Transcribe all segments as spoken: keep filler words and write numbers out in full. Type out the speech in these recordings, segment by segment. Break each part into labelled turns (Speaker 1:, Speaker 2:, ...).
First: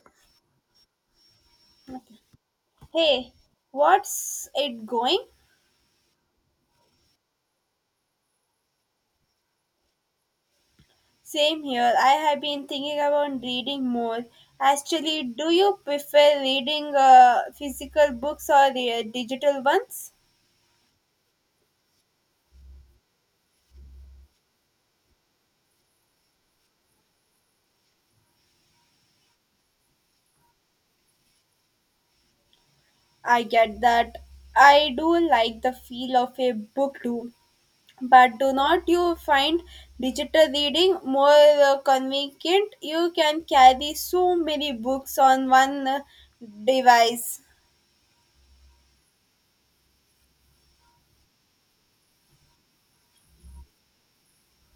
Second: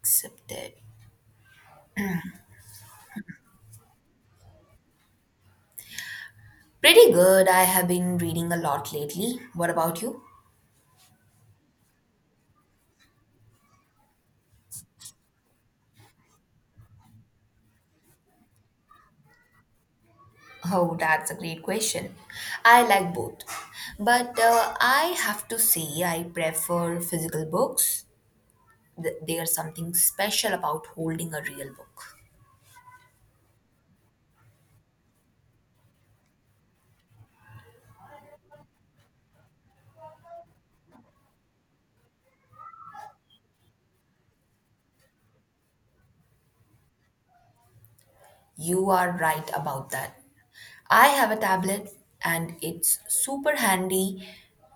Speaker 1: Accepted.
Speaker 2: Hey, what's it going?
Speaker 1: Pretty good. I have been reading a lot lately. What about you?
Speaker 2: Same here. I have been thinking about reading more. Actually, do you prefer reading uh, physical books or uh, digital ones?
Speaker 1: Oh, that's a great question. I like both. But uh, I have to say, I prefer physical books. Th- There's something special about holding a real book.
Speaker 2: I get that. I do like the feel of a book too. But do not you find digital reading more uh, convenient? You can carry so many books on one uh, device.
Speaker 1: You are right about that. I have a tablet and it's super handy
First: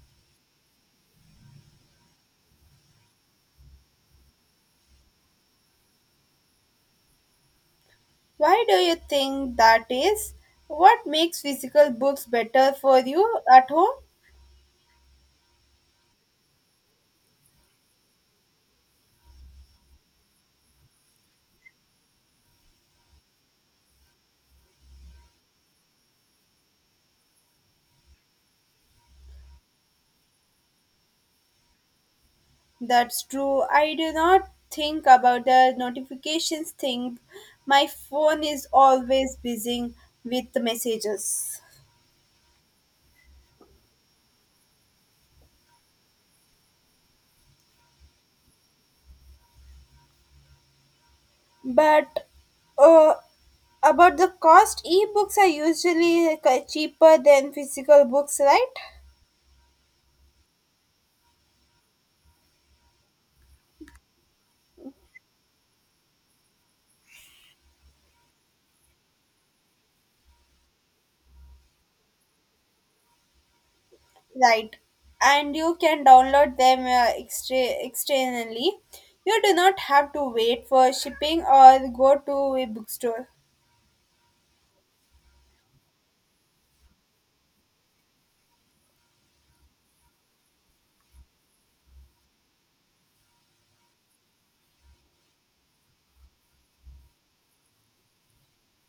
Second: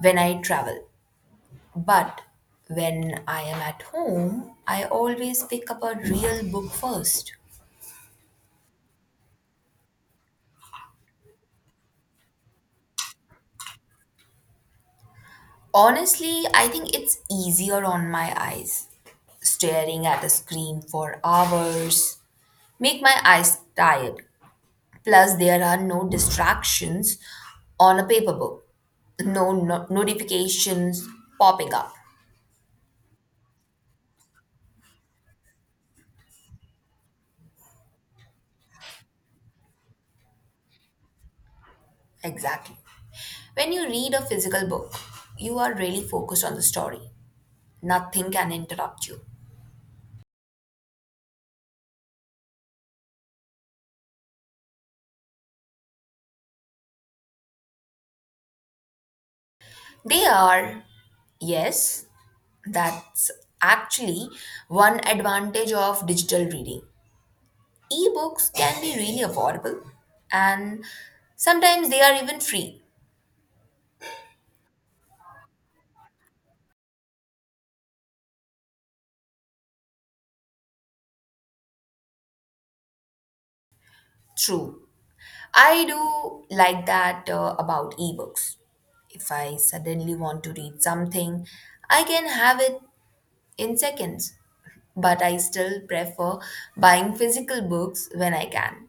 Speaker 1: when I travel. But when I am at home, I always pick up a real book first.
Speaker 2: Why do you think that is? What makes physical books better for you at home?
Speaker 1: Honestly, I think it's easier on my eyes. Staring at a screen for hours make my eyes tired. Plus, there are no distractions on a paper book. No, no notifications popping up.
Speaker 2: That's true. I do not think about the notifications thing. My phone is always buzzing with messages.
Speaker 1: Exactly. When you read a physical book, you are really focused on the story. Nothing can interrupt you.
Speaker 2: But uh, about the cost, ebooks are usually like, uh, cheaper than physical books, right?
Speaker 1: They are, yes, that's actually one advantage of digital reading. Ebooks can be really affordable and sometimes they are even free.
Speaker 2: Right. And you can download them uh, extra- externally. You do not have to wait for shipping or go to a bookstore.
Speaker 1: True. I do like that uh, about ebooks. If I suddenly want to read something, I can have it in seconds, but I still prefer buying physical books when I can.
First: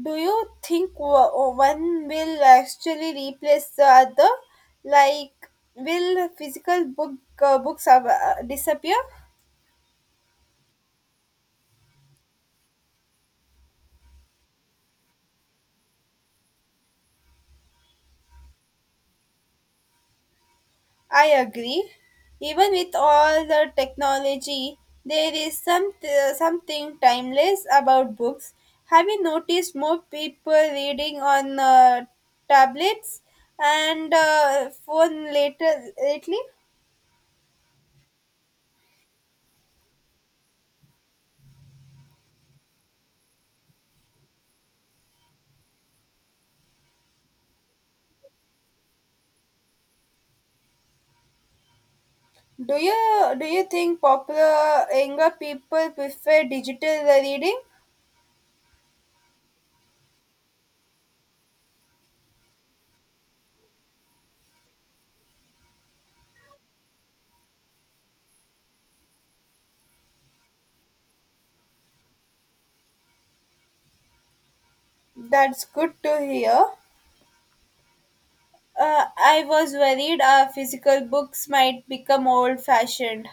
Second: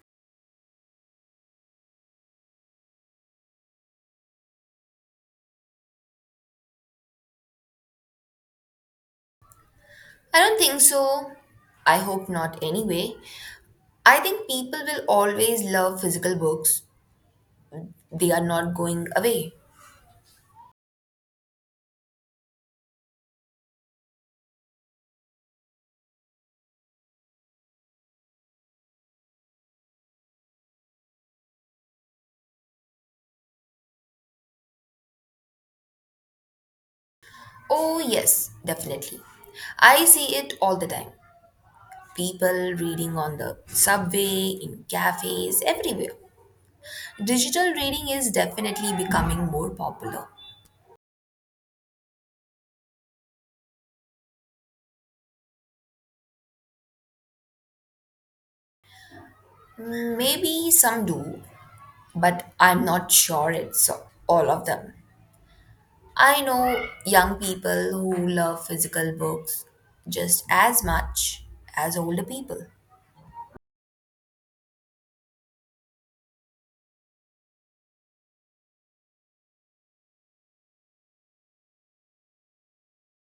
Speaker 2: Do you think wo- one will actually replace the other? Like, will physical book uh, books uh, disappear?
Speaker 1: I don't think so. I hope not anyway. I think people will always love physical books. They are not going away.
Speaker 2: I agree. Even with all the technology, there is some uh, something timeless about books. Have you noticed more people reading on uh, tablets and uh, phone later lately?
Speaker 1: Oh, yes, definitely. I see it all the time. People reading on the subway, in cafes, everywhere. Digital reading is definitely becoming more popular.
Speaker 2: Do you do you think popular younger people prefer digital reading?
Speaker 1: Maybe some do, but I'm not sure it's all of them. I know young people who love physical books just as much as older people.
Speaker 2: That's good to hear. Uh, I was worried our physical books might become old fashioned.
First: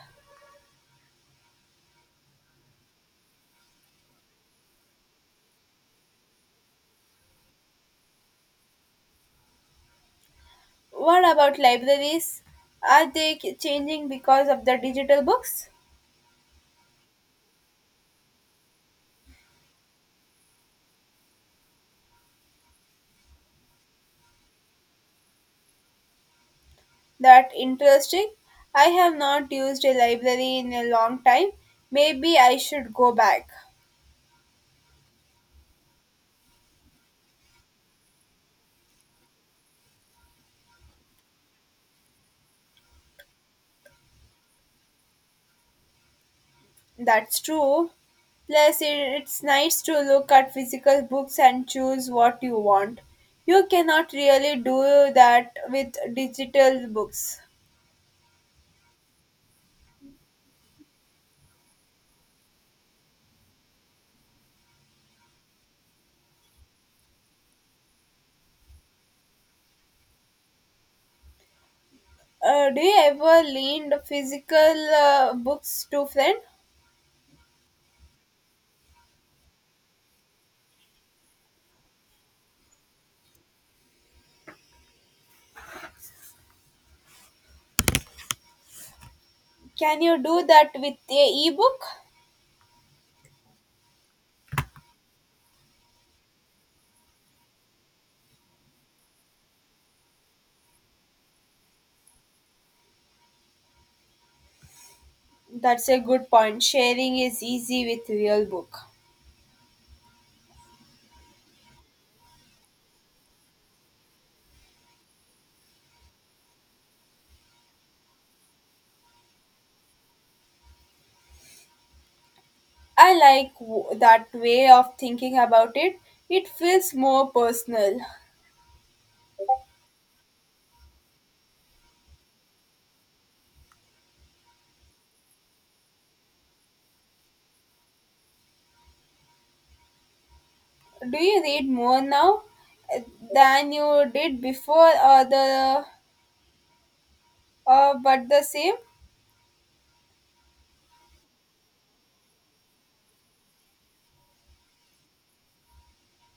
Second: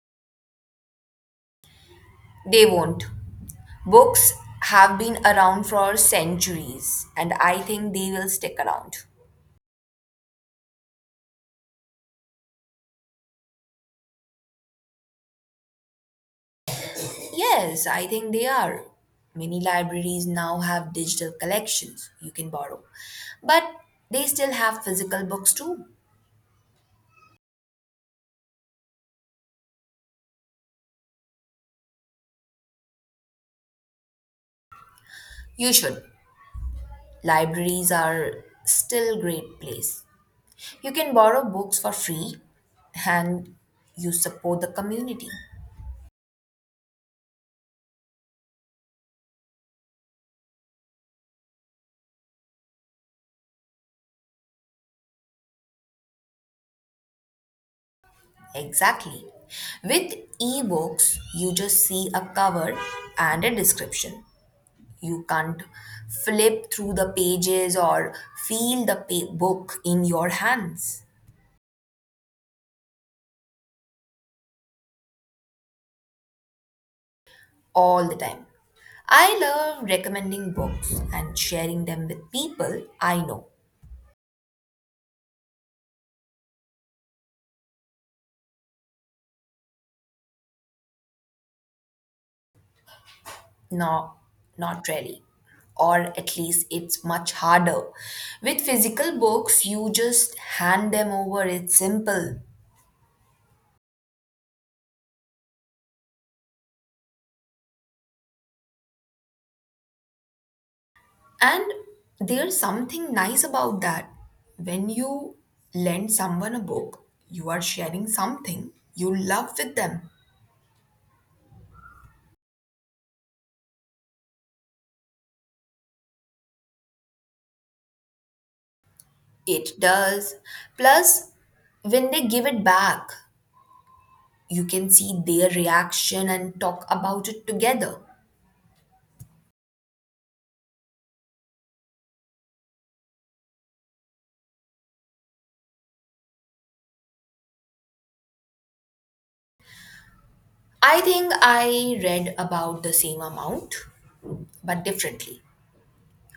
Speaker 1: They won't. Books have been around for centuries, and I think they will stick around.
Speaker 2: What about libraries? Are they k- changing because of the digital books?
Speaker 1: Yes, I think they are. Many libraries now have digital collections you can borrow, but they still have physical books too.
Speaker 2: That interesting. I have not used a library in a long time. Maybe I should go back.
Speaker 1: You should. Libraries are still great place. You can borrow books for free and you support the community.
Speaker 2: That's true. Plus, i- it's nice to look at physical books and choose what you want. You cannot really do that with digital books.
Speaker 1: Exactly. With ebooks, you just see a cover and a description. You can't flip through the pages or feel the pa- book in your hands
Speaker 2: Uh, do you ever lend physical uh, books to friend?
Speaker 1: all the time. I love recommending books and sharing them with people I know.
Speaker 2: Can you do that with a ebook?
Speaker 1: No, not really. Or at least it's much harder. With physical books, you just hand them over. It's simple.
Speaker 2: That's a good point. Sharing is easy with real book.
Speaker 1: And there's something nice about that. When you lend someone a book, you are sharing something you love with them.
Speaker 2: I like w- that way of thinking about it. It feels more personal.
Speaker 1: It does. Plus, when they give it back, you can see their reaction and talk about it together.
Speaker 2: Do you read more now uh, than you did before or the or but the same?
Speaker 1: I think I read about the same amount, but differently.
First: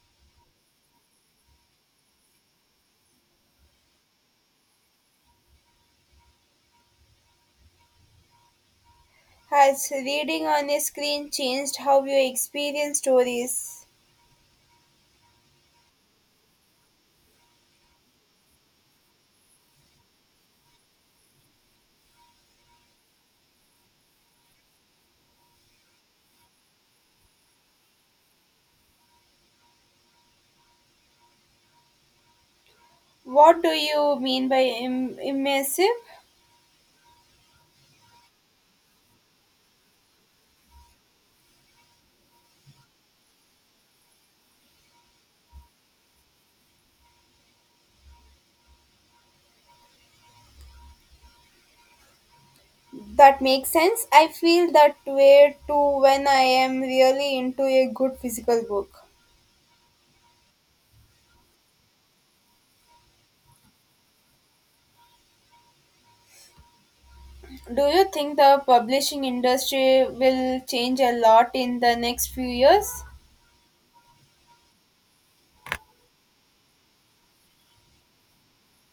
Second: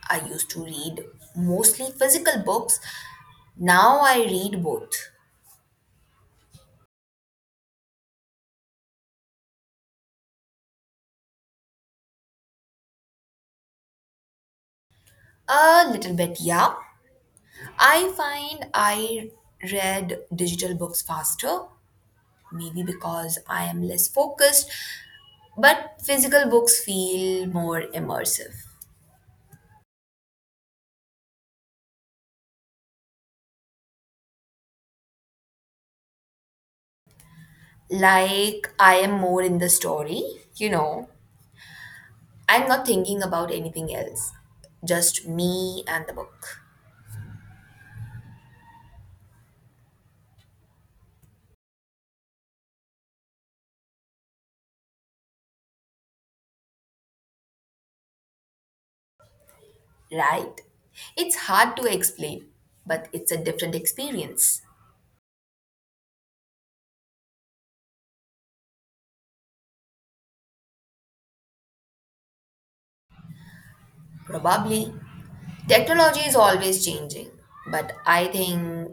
Speaker 1: I used to read mostly physical books. Now I read both.
Speaker 2: Has reading on a screen changed how you experience stories?
Speaker 1: A little bit, yeah, I find I read digital books faster, maybe because I am less focused, but physical books feel more immersive.
Speaker 2: What do you mean by Im- immersive?
Speaker 1: Like I am more in the story, you know, I'm not thinking about anything else, just me and the book,
Speaker 2: That makes sense. I feel that way too when I am really into a good physical book.
Speaker 1: right? It's hard to explain, but it's a different experience,
Speaker 2: Do you think the publishing industry will change a lot in the next few years?
Speaker 1: probably. Technology is always changing, but I think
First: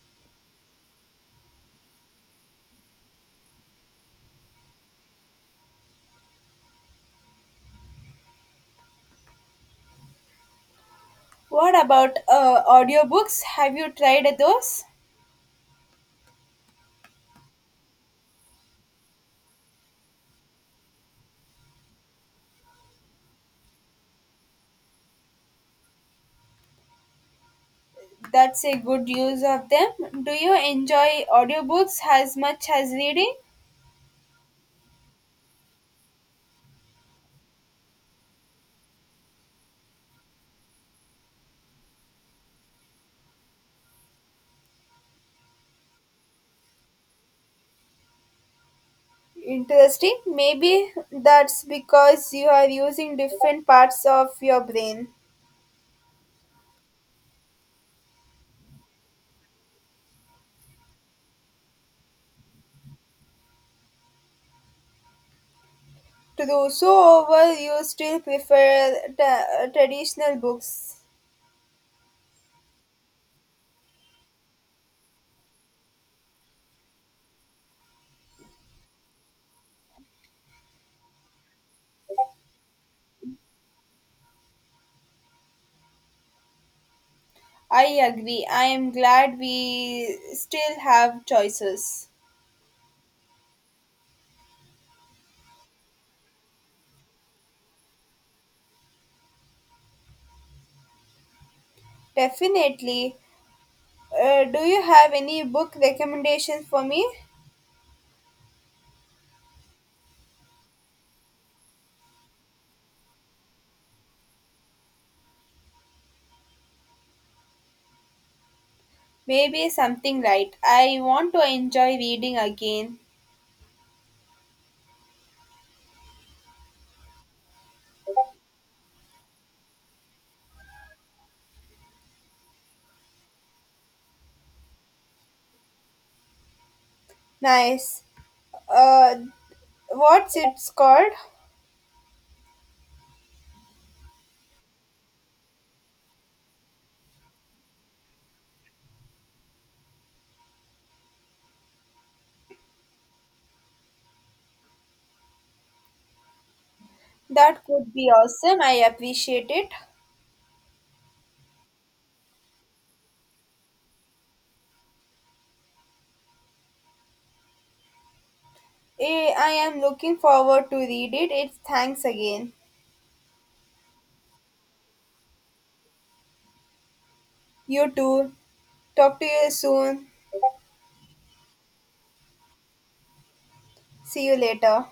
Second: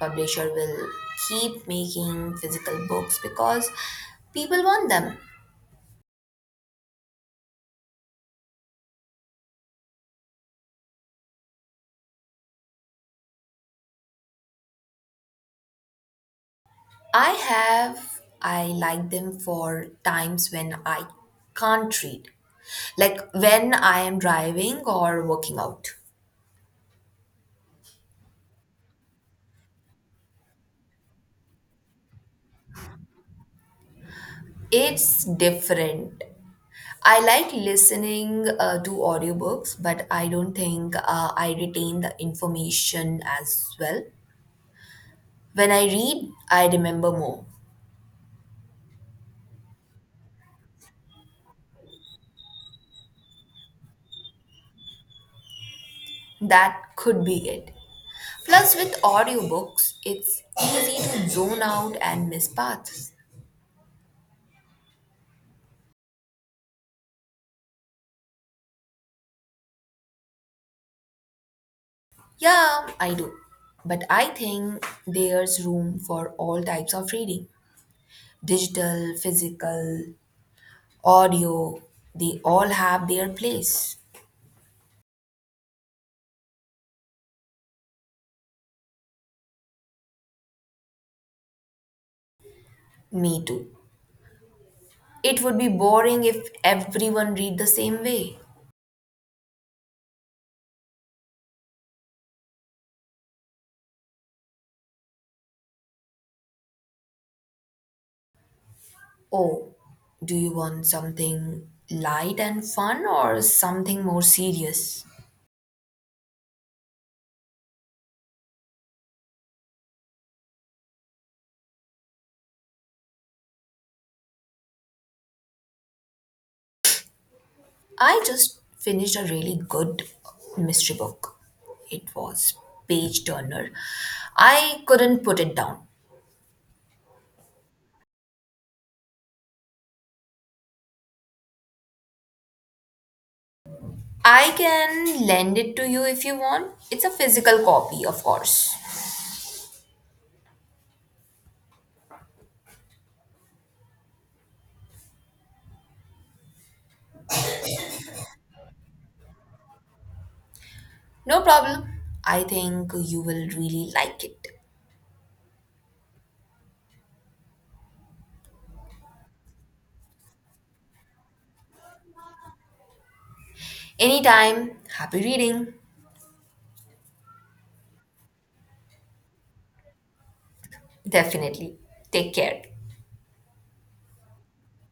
Speaker 1: publisher will keep making physical books because people want them.
Speaker 2: What about uh, audiobooks? Have you tried those?
Speaker 1: I have I like them for times when I can't read. Like when I am driving or working out.
Speaker 2: That's a good use of them. Do you enjoy audiobooks as much as reading?
Speaker 1: It's different. I like listening uh, to audiobooks, but I don't think uh, I retain the information as well. When I read, I remember more.
Speaker 2: Interesting. Maybe that's because you are using different parts of your brain.
Speaker 1: That could be it. Plus, with audiobooks, it's easy to zone out and miss paths.
Speaker 2: True. So, over you still prefer t- traditional books.
Speaker 1: Yeah, I do. But I think there's room for all types of reading digital, physical, audio. They all have their place.
Speaker 2: I agree. I am glad we still have choices.
Speaker 1: Me too. It would be boring if everyone read the same way.
Speaker 2: Definitely. Uh, do you have any book recommendations for me?
Speaker 1: Oh, do you want something light and fun or something more serious?
Speaker 2: Maybe something light. I want to enjoy reading again.
Speaker 1: I just finished a really good mystery book. It was page turner. I couldn't put it down.
Speaker 2: Nice. Uh, what's it's called?
Speaker 1: I can lend it to you if you want. It's a physical copy, of course.
Speaker 2: That could be awesome. I appreciate it.
Speaker 1: No problem. I think you will really like it.
Speaker 2: Eh, I am looking forward to read it. It's thanks again.
Speaker 1: Anytime. Happy reading.
Speaker 2: You too. Talk to you soon.
Speaker 1: Definitely. Take care.
Speaker 2: See you later.